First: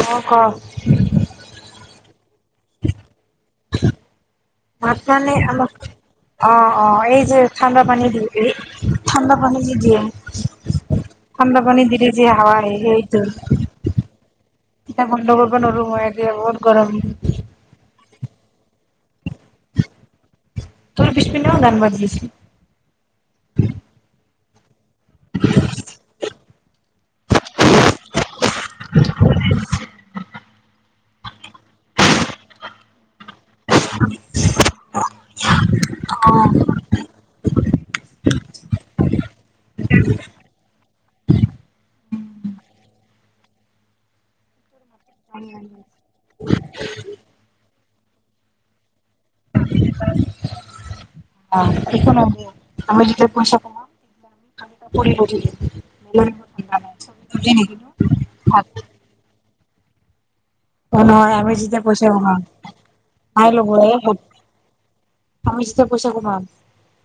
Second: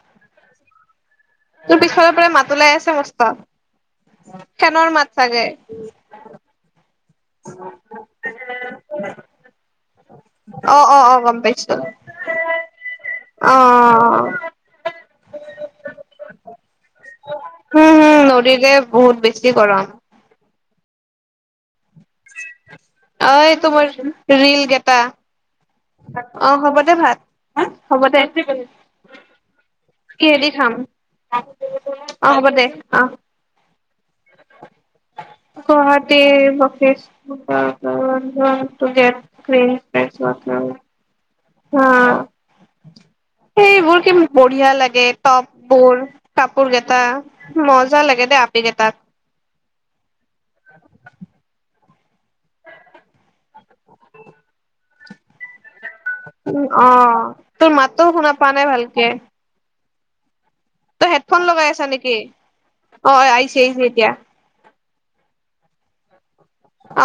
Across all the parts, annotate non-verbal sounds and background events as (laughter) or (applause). অ ক পিছফালৰ পৰা মাত ওলাই আছে মস্ত। ফেনৰ মাত মানে চাগে আমাক, অ'- অ' এই যে ঠাণ্ডা পানী দি কৰি, ঠাণ্ডা পানী যে দিয়ে, অ অ অ গম ঠাণ্ডা পাইছো অ পানী দিলে যে হাৱা আহে সেইটো। হম এতিয়া বন্ধ কৰিব নোৱাৰো মই এতিয়া বহুত গৰম। উম নদী যে বহুত বেছি গৰম। তোৰ পিছ অঁ এইটো মোৰ ৰিল গে তা। অ' হ'ব দে ভাত, হ'ব দে। কিহেদি খাম, অ' হ'ব দে অ'। গুৱাহাটী বশি (unintelligible) অ' সেইবোৰ কি বঢ়িয়া লাগ গে টপবোৰ পোৰ কেইটা, মজা লাগে দে আপি কেইটাক। (unintelligible) আমি যেতিয়া পইচা কমাম (unintelligible) উম, অ' থাকিম তোৰ মাততো শুনা পোৱা নাই ভালকে। অ' তই নহয় হেডফোন আমি লগাই যেতিয়া আছা পইচা নেকি? কমাম (unintelligible) (unintelligible) অ', আহিছে আহিছে এতিয়া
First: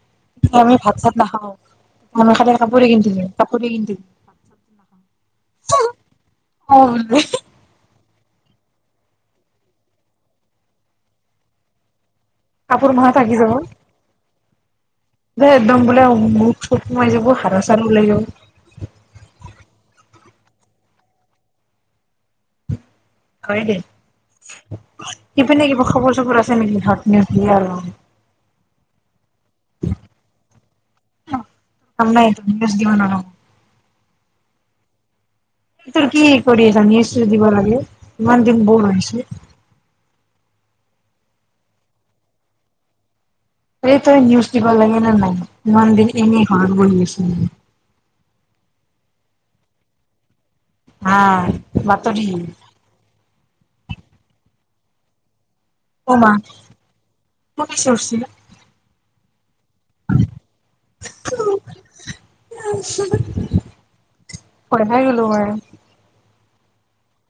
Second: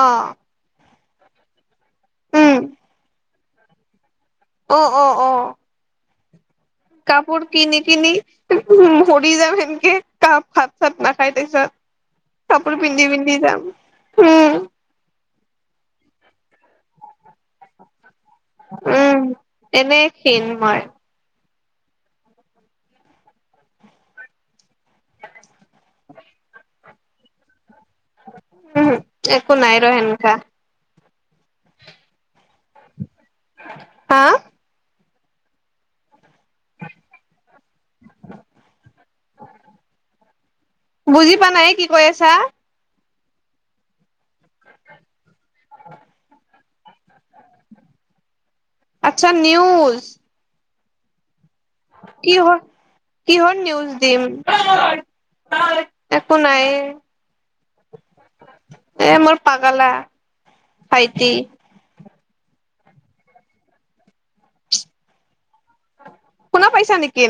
অ', এতিয়া আমি ভাত চাত (unintelligible) (unintelligible) (unintelligible) অঁ অঁ-অঁ। অ কাপোৰ কিনি- কিনি মৰি যাম সেনকে (unintelligible) ভাত চাত নাখাই তাৰপিছত। কাপোৰ পিন্ধি- পিন্ধি যাম, উম। (inaudible) দে একদম বোলে (unintelligible) উম, এনে শেইনমাৰ, হয় দে সেইপিনে কিবা খবৰ চবৰ আছে নেকি ঘৰত নিঠি আৰু উম, একো নাই ৰ সেনকা ম নাই ত দিন আৰু (unintelligible) হা, তোৰ কি কৰি জানি দিব লাগে ইমান দিন বৰ হৈছে, বুজি পা নাই কি কৈ আছা, সেই তই নিউজ দিব লাগে নে নাই? ইমান দিন এনেই ঘৰত বহি আছে। আচ্ছা নিউজ, (unintelligible) কিহ কিহৰ নিউজ দিম? অ (unintelligible) মা একো নাই এই, কোনে চিঞৰছি এ মোৰ পাগলা ভাইটি। ভয়খাই গলো মই। হোনা পাইছা নেকি।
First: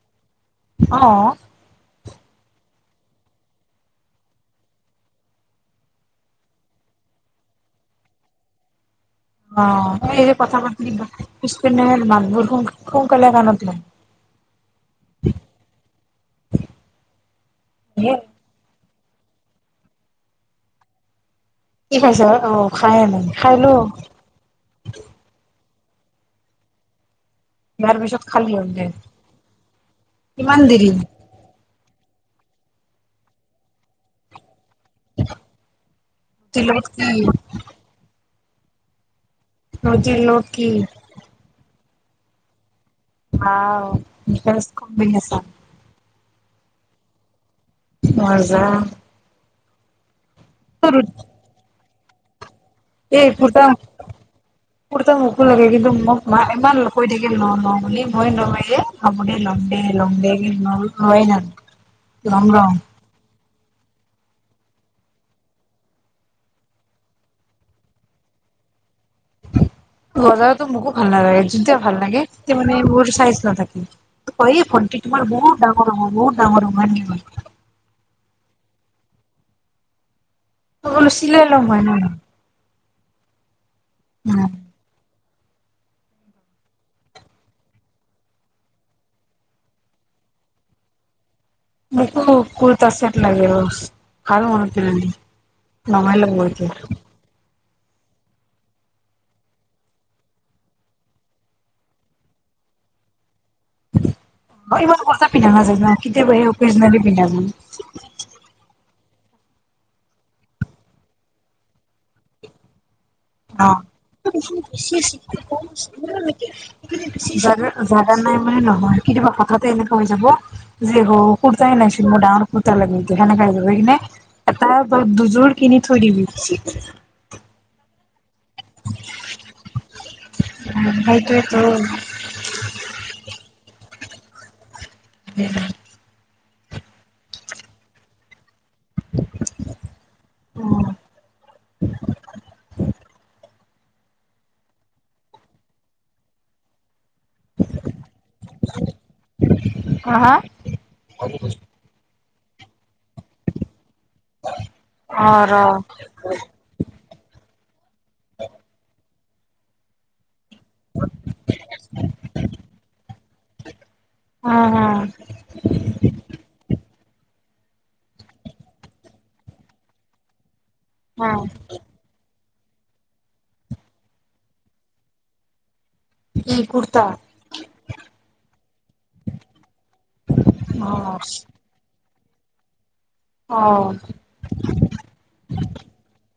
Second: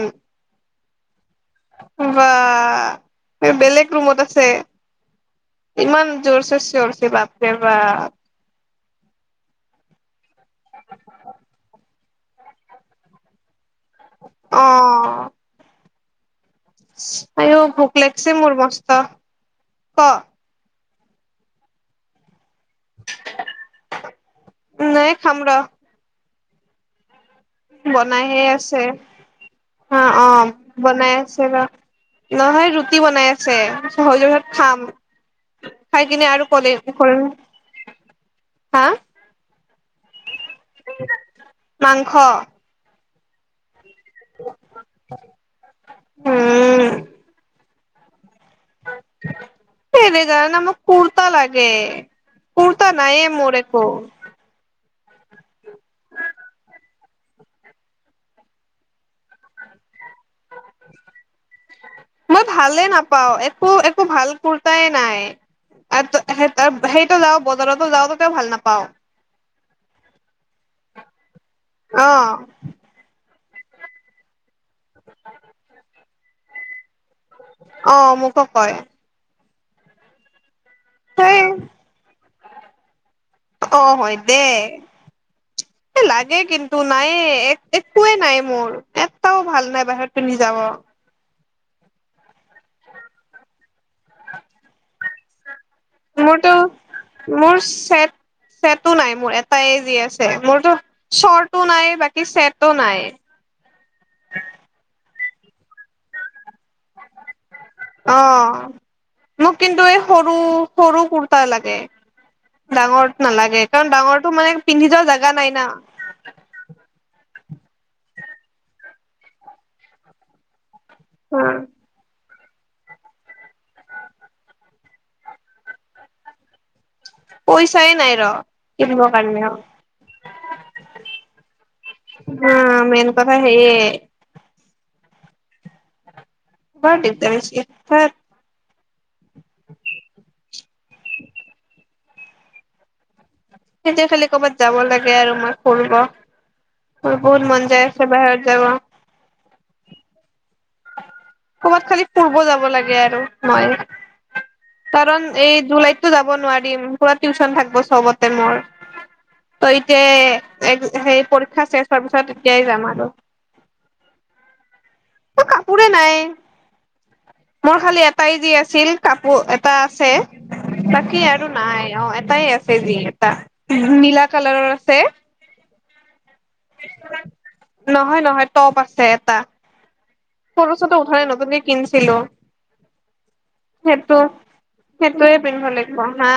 অ, বা বেলেগ ৰুমত আছে ইমান জোৰ চে চিৱৰিছে বাপৰে বাপ, অ, কথা পাতি বা পিছ পিনে। মানুহবোৰ সোনকালে (unintelligible) আৰু ভোক এ লাগিছে মোৰ মস অ ক, কি খাইছ, অ খাই নাই খাই লো, নাই খাম ৰ পিছত বনাইহে খালি হ'ল আছে দে অ অ কিমান দেৰি বনাই আছে ৰ, নহয় ৰুটি বনাই আছে সৰিহত খাম, খাই কিনে আৰু ৰুটিৰ কলে লগত কি হা? (unintelligible) কি? মাংস। হাও (inaudible) নোৱাৰোঁ যে তেৰে জানানে মোক কুৰ্তা লাগে। কুৰ্তা নাইয়ে এই মোৰ কুৰ্তা, একো কুৰ্তা মোকো লাগে। কিন্তু মোক মাই ইমান (unintelligible) লম দে, (unintelligible) লম মই লম। ভালে নাপাও একো একো ভাল কুৰ্তাই নাই আৰু সেইটো যাওঁ বজাৰতো যাওঁ তাতেও ভাল নাপাওঁ। বজাৰতো মোকো ভাল নালাগে, যোনটো ভাল অ লাগে সেইটো মানে মোৰ চাইজ নাথাকে। (unintelligible) তোমাৰ বহুত ডাঙৰ হব বহুত ডাঙৰ। কো কয়। (unintelligible) সেই চিলাই লম মই হয় নে নহয়। অ', হয়, দে। লাগে কিন্তু, নায়েই এক, একোৱেই নাই মোৰ, এটাও ভাল নাই বাহিৰত পিন্ধি যাব। মোকো কুৰ্তা ছেট লাগে বছ, ভাল মনত পেলালি। মোৰতো (unintelligible) মোৰ চেট, চেটো নাই মোৰ এটাই যি আছে, মোৰতো শৰ্টো নাই, বাকী চেটো নাই। ইমান (unintelligible) পিন্ধা নাজায় কেতিয়াবাহে (unintelligible) যে, পিন্ধাবোৰ অ মোক কিন্তু এই সৰু, সৰু কুৰ্তা লাগে। ডাঙৰ নালাগে অ', কাৰণ ডাঙৰটো মানে পিন্ধি যোৱা জাগা নাই না (unintelligible) জাগা নাই মানে নহয়, কেতিয়াবা হঠাতে এনেকুৱা হৈ যাব। যে, হ, কুৰ্তাই নাইচোন মোৰ ডা (unintelligible) সেনেকা এযোৰ লৈ কিনে এটা বা দুযোৰ কিনি থৈ দিবি। পইচাই নাই ৰ। কিনিব কাৰনে অ', সেইটোৱেতো (unintelligible) উম। বৰ দিগদাৰ হৈছে (unintelligible) (unintelligible) অঁ (unintelligible) সেইটোৱে খালি কৰ'বাত যাব লাগে আৰু মই ফুৰিব, মোৰ বহুত মন যায় আছে বাহিৰত যাব। হা হা? ক'বাত খালি ফুৰিব যাব ব লাগে আৰু মই। কাৰণ অ ৰ এই জুলাইততো যাব নোৱাৰিম পোৰা টিউশচন থাক চবতে মৰ তইতে সেই পৰীক্ষা শেষ হোৱাৰ পিছত এতিয়াই যাম আৰু হা হা কাপোৰে নাই। মোৰ খালি এটাই যি আছিল কাপোৰ এটা আছে। বাকী হা আৰু নাই অ', এটাই আছ এ যি এটা নীলা কালাৰৰ আছে। কি কুৰ্তা নহয়, নহয় ট'প আছে এটা ফটো চটো উঠা নাই অ নতুনকে কিনিছিলো। অ', সেইটো সেইটোয়ে পিন্ধিব লাগিব হা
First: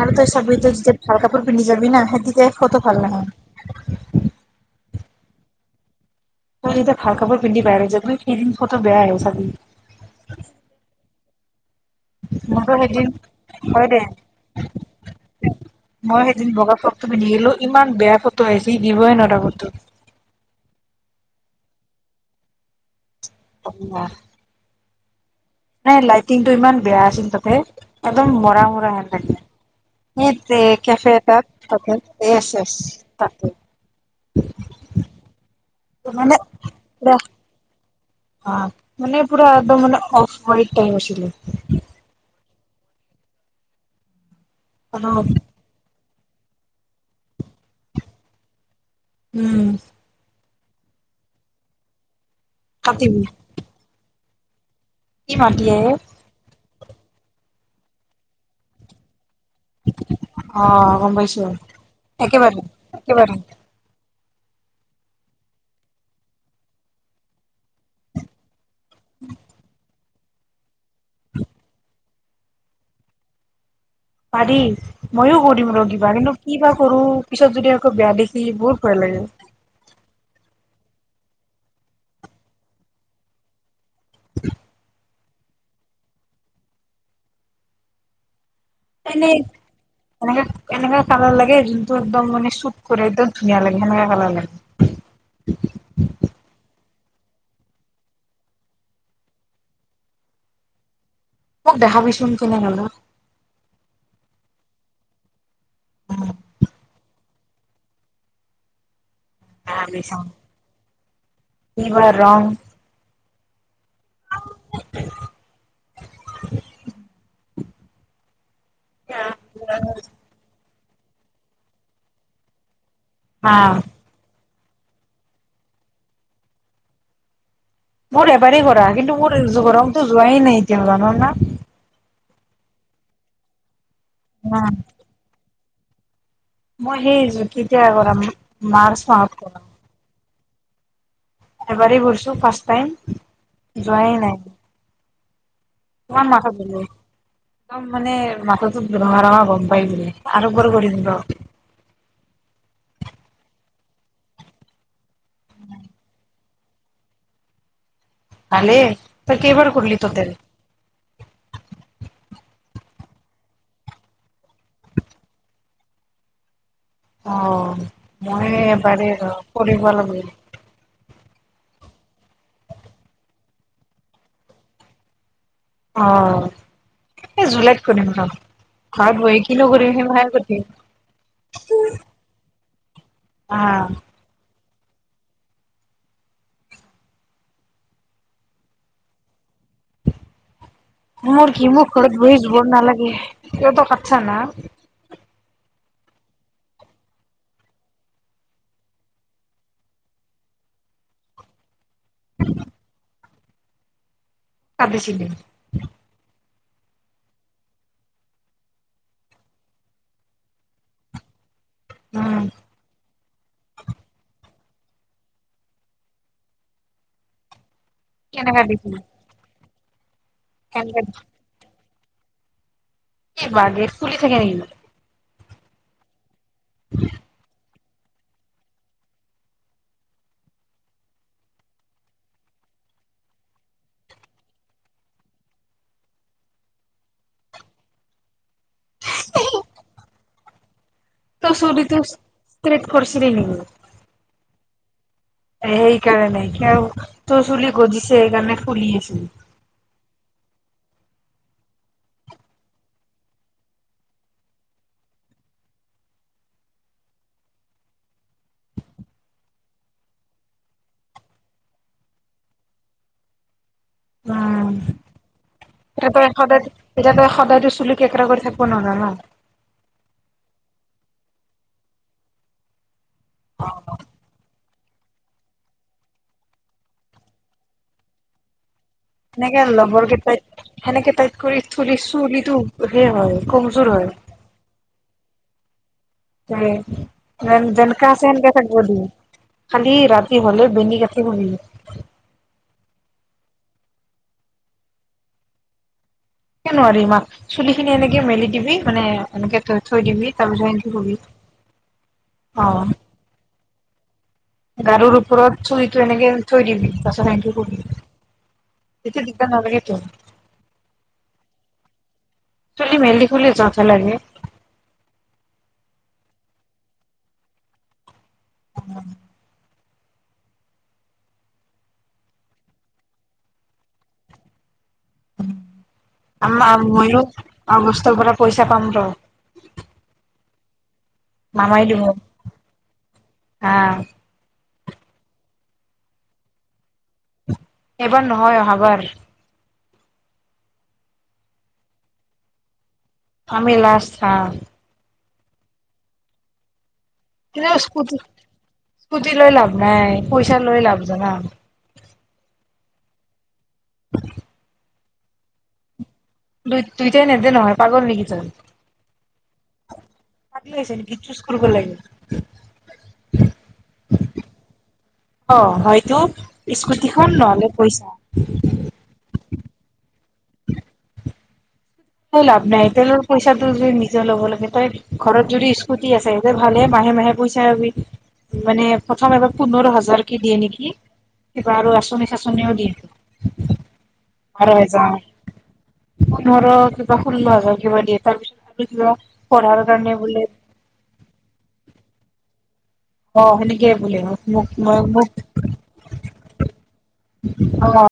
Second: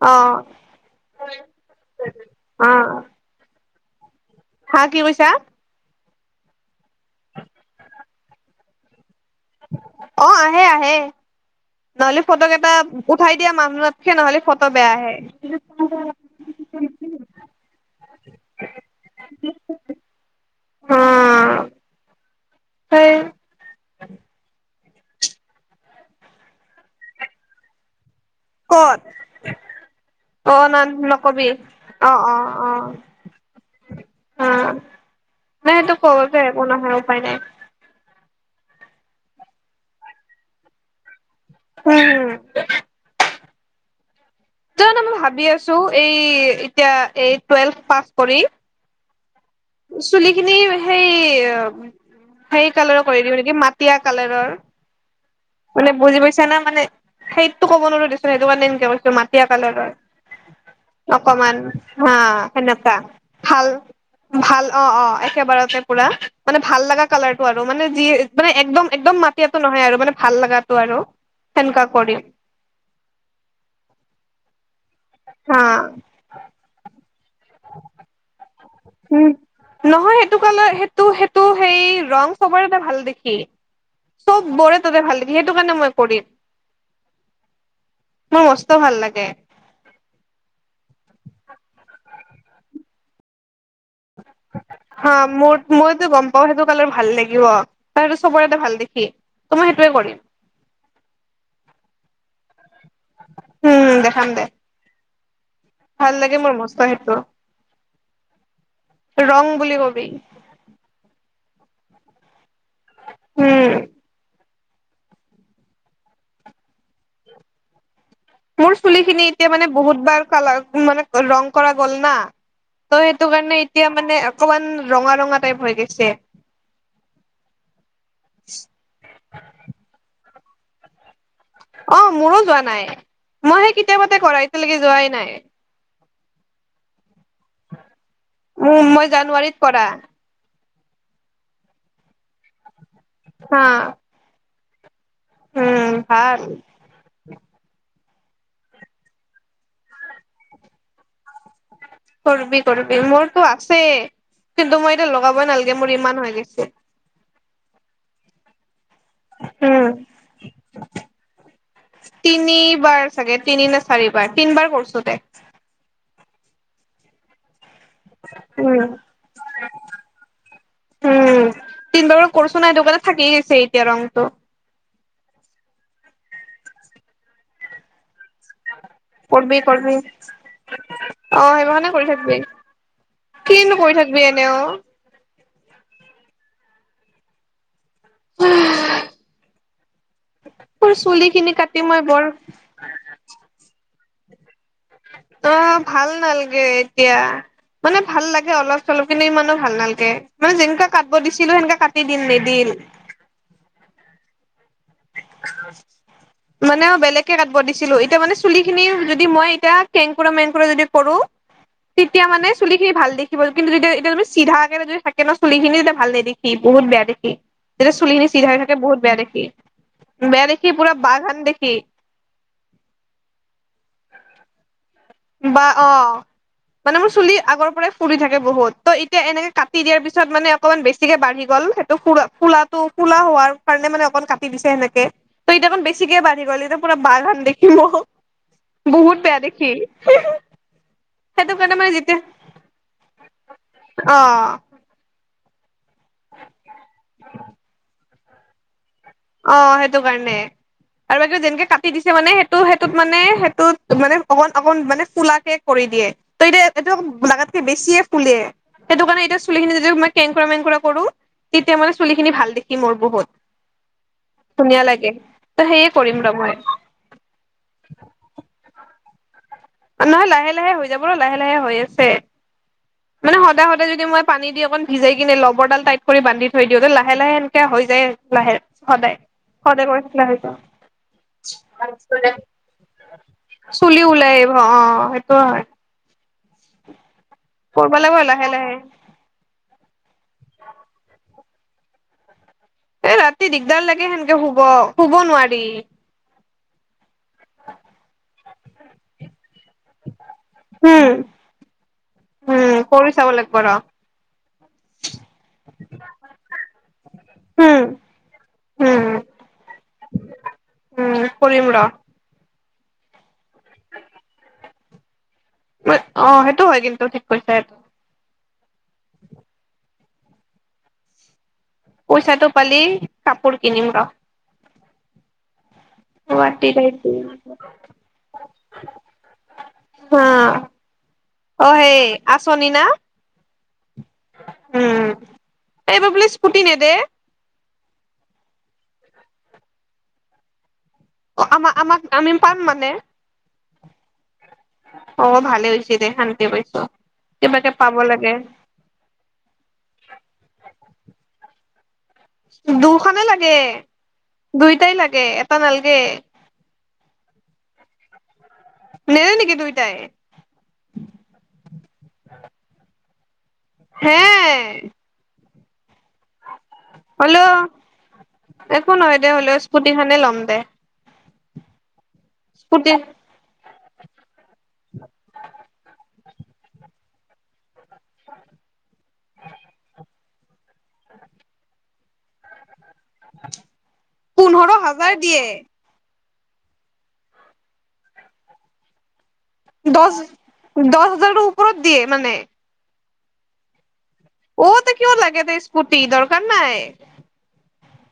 আৰু অ তই চাবি তই যেতিয়া ভাল কাপোৰ পিন্ধি যাবি না সেই তেতিয়া অ ফটো ভাল নহয়। হা, কি কৈছা? তই যেতিয়া ভাল কাপোৰ পিন্ধি বাহিৰত যাবি সেইদিন ফটো বেয়াই হয়, চাব অ' আহে আহে। নহলে মোৰতো ফটোকেইটা সেইদিন উঠাই দিয়া মানুহ হয় দে নাথকে নহ'লে ফটো বেয়া আহে। মই সেইদিন বগা ফ্ৰকটো পিন্ধি গলো ইমান বেয়া দিবই নটা বত (unintelligible) অ' ঢেই অ (unintelligible) ন লাইটিং টো ইমান বেয়া আছিল তাতে। একদম মৰা মৰা ক'ত এেে অ ন এই কেফে এটাত নকবি ততেয় অ অ অ তাকতে অ নাই সেইটো ক'ব মানে যে একো নহয় উপায় (unintelligible) নাই অ' মানে পুৰা একদম মান অফ টাইম আছিলে। উম জানো মই ভাবি আছো। এই এতিয়া এই টুৱেলভ পাছ কৰি উম চুলি খিনি সেই সেই কালাৰ কৰি কাটিবি দিওঁ নেকি মাটিয় কালাৰৰ কি মাতি মানে আহে। বুজি পাইছে না মানে সেইটো কব নোৱাৰো দেছোন সেইটো কাৰেনেকে কৈছ ম টিয়া কালাৰৰ অ গম পাইছো অকমান হা একেবাৰে সেনেকুৱা একেবাৰে ভাল। ভাল অ' অ' একেবাৰতে পুৰা মানে ভাল লগা কালাৰটো আৰু। আৰু মানে যি মানে একদম একদম মাটিয়াটো নহয় আৰু মানে। ভাল লগা টো আৰু সেনেকা কৰিম। পাৰি। ময়ো হা কৰিম ৰ কিবা কিন্তু কি বা কৰো পিছত যদি আকৌ বেয়া দেখি এইবোৰ। উম নহয় সেইটো কা সেইটো সেইটো সেই ৰং চবৰে এটা ভাল দেখি। চব বৰে ততে ভাল সেইটো কাৰণে মই কৰিম মোৰ ভাল লাগে। এনেই এনেকা এনেকাা কালাৰ লাগে যোনটো একদম মান শুট একম ধুনীয়া লাগে সেনেকা কালাৰ লাগে হা মোৰ মইতো গম পাওঁ সেইটো কালে ভাল লাগিব তইটো চবৰেতে ভাল দেখি ত মই সেইটোয়ে কৰিম মোক দেখাবিচোন কেনে হলো ঠাডে ভাল লাগে মোৰ মস্ত সেইটো ৰং বুলি কবি শাৰ ৰাং উম (unintelligible) মোৰ চুলি খিনি এতিয়া মানে বহুত বাৰ কালাৰ মানে ৰং কৰা গ'ল না ত' সেইটো হা কাৰণে এতিয়া মানে অকমান ৰঙা ৰঙা টাইপ হৈ গৈছে মোৰ এবাৰেই কৰাৰা কিন্তু মোৰ ৰংটো যোৱাই নাই এতিয়া ন না অ মোৰো যোৱা নাই মই সে এয়া মতে কৰা এতিয়ালৈকে যোৱাই নাই মহেজ কতিয়া কৰা উম, মই মাৰ্চ ম জানুৱাৰীত কৰ কৰা এবাৰেই ঘৰিছো ফাৰ্ষ টাইম হা। যোৱাই নাই উম, যোৱা ভাল মাহত বোলো একদম মানে মাথাটোো ৰঙা ৰঙা গম পাই ব আৰু এবাৰ কৰি দিম ৰ কৰবি কৰবি মোৰতো আছেই কিন্তু মই এতিয়া লগাবই নালাগে মোৰ ইমান হৈ গৈছে খালে উম তিনি নিবাৰ চাগে তিনি নে চাৰিবাৰ তিনিবাৰ কৰছো দে অ মই উম, এবাৰেই ৰ কৰিব লাগ উম, উম, তিনিবাৰৰ কৰছো নাই দোকানত থাকি আছে এতিয়া ৰংটো। অ, এই জুলাইত কৰিম ৰ। ঘৰত বহি কিনো কৰিম কৰবি-কৰবি, সেইমাখান কৰিম অ সেইমাখনে কৰি থাকিবি। আ কিনো কৰি থাকিবি এনে অ (inaudible) (inaudible) তোৰ চুলি খিনি মোৰ কি কাটি মোক মই ঘৰত বৰ বহি জৰ নালাগে সিহতক ছ না? অ ভাল নালাগে এতিয়া, মানে ভাল লাগে অলপ-চলপ কিন্তু ইমানো ভাল নালাগে, মানে যেনেকা কাটব দিছিলো সেনেকা কাট দিল নিদিল। কটিছিলি মানে বেলেগকে কাটব দিছিলো এতিয়া মানে চুলিখিনি যদি মই এতিয়া কেংকুৰা-মেংকুৰা যদি কৰো। তেতিয়া উম মানে চুলিখিনি ভাল দেখিব, কিন্তু যেতিয়া-এতিয়া তুমি চিধা সেইকাৰণে যদি থাকে ন চুলিখিনি তেতিয়া ভাল নেদেখি, বহুত বেয়া দেখি। যেতিয়া চুলিখিনি চিধা কেনে হৈ থাকে, বহুত কাটিছিলি বেয়া দেখি। বেয়া দেখি পুৰা কেনেকে বাঘান দেখি এই বাগে চুলি থাকে নেকি? বা অ মানে মোৰ চুলি আগৰ পৰাই ফুৰি থাকে বহুত, ত' এতিয়া এনেকে কাটি দিয়াৰ পিছত মানে অকমান বেছিকে বাঢ়ি গ'ল, সেইটো কুৰা-ফুৰাটো কলা হোৱাৰ কাৰণে মানে অকমান কাটি দিছে সেনেকে, ত এতিয়া অকণ বেছিকে বাঢ়ি গ'ল, এতিয়া পুৰা বাঘহন দেখি ম বহুত বেয়া দেখি। ত সেইটো কাৰণে মানে (unintelligible) যেতিয়া প্ৰেট কৰিছিলি নেকি? অ সেইকাৰণে নে কি আৰু তোৰ চুলি গছি সেইকাৰণে খুলি আছ অ সেইটো কাৰণে আৰু বাকী যেনেকে কাটি দিছে মানে সেইটো, সেইটোত মানে, সেইটোত মানে অকণ-অকণ মানে ফুলাকে কৰি দিয়ে, ত এতিয়া এইটো লাগাতকে বেছিয়ে ফুলে, সেইটো কাৰণে এতিয়া চুলিখিনি যদি মই কেংকুৰা-মেংকুৰা কৰো, তেতিয়া মানে চুলিখিনি ভাল দেখি মোৰ বহুত। উম ধুনীয়া লাগে। ত সেয়ে (unintelligible) কৰিম ৰ মই সদায় এতিয়া তই সদায়তো চুলি কেকেৰা কৰি থাকপো নোৱাৰা ন। নহয় লাহে-লাহে হৈ যাব ৰ, লাহে-লাহে হৈ আছে, মানে সদায়-সদায় যদি মই পানী দি অকণ ভিজাই কিনে লবৰডাল টাইট কৰি বান্ধি থৈ দিওঁ, ত লাহে-লাহে এনেকে হৈ যায় লাহে সদায় সেনেকে সদায় কৰি থাকিলে হৈ যাব লগবৰকেইটাইত সেনেকে টাইত কৰি চুলি চুলিটো সে হয় কমজোৰ চুলি হয়। ওলাই আহিব অ সেইটোৱো হয়। উম। নন কৰবা জেনকে লাগিব আছে লাহে সেনকে লাহে থাকিব দি, খালি ৰা হ'লে বেনি কাটি হ এ ৰাতি দিগদাৰ লাগে সেনেকে শুব শুব নোৱাৰি তে নোৱাৰি ইমাক চুলি খিনি এনেকে মেলি দিবি মানে এনেকে ত থৈ দিববি তাৰপিছত হবি উম অ উম কৰি চাব লাগিব ৰ গাৰুৰ ওপৰত চৰিটো এনেকে থৈ দিবি তাৰপিছত সেনকে কৰি উম উম তেতিয়া দিগদাৰ নালাগে তোৰ উম কৰিম ৰ চলি মেলি হলে যত হে লাগে অ সেইটো হয় কিন্তু ঠিক কৈছে সেইটো পইচাটো পালি কাপোৰ কিনিম ৰ উ গুৱাহাটী আ ময়ো অ বস্তৰ পৰা পইচা পাম ৰ হা অ মামাই দিব হেই আচনি না হা উম এইবা বোলে স্কুটি নেদে এবাৰ নহয় অহাবাৰ অ আমাক আমাক আমি পাম মানে আমি লাষ্ট আ অ ভালে হৈছে দে শান্তে পাইছো কিবাকে কিন্তু পাব স্কুটি লাগে স্কুটি লৈ লাভ নাই পইচা লৈ লাভ জানা দুখনে লাগে দুইটাই লাগে এটা নালগে দুই দুইটাই নেদে নহয় পাগল নেকি ত নেদে নেকি দুইটাই পাগৰ হৈছে নেকি কিছ কৰিব লাগিব হে অ হয় হলেও একো নহয় দে হ'লেও স্কুটি খানে ল'ম দে লাভ নাই স্কুটি তেলৰ পইচা নিজৰ লব লাগে তই ঘৰত যদি স্কুটি আছে স ভালে মাহে মাহে পইচাবি মানে প্ৰথম এবাৰ পোন্ধৰ হাজাৰ কি দিয়ে নেকি কিবা আৰু আঁচনি চাচনিও দিয়ো পোন্ধৰ আৰু হৈ হাজাৰ দিয়ে যাওঁ পোন্ধৰ কিবা সোল্ল হাজাৰ কিবা দিয়ে তাৰ পিছত আমি কিবা পঢ়াৰ কাৰণে দহ বোলে দহ হাজাৰৰ ওপৰত দিয়ে মানে অ সেনেকে বোলে অ মোক টোক আকৌ মোক কিয় মোক লাগে ত স্কুটি দৰকাৰ নাই অ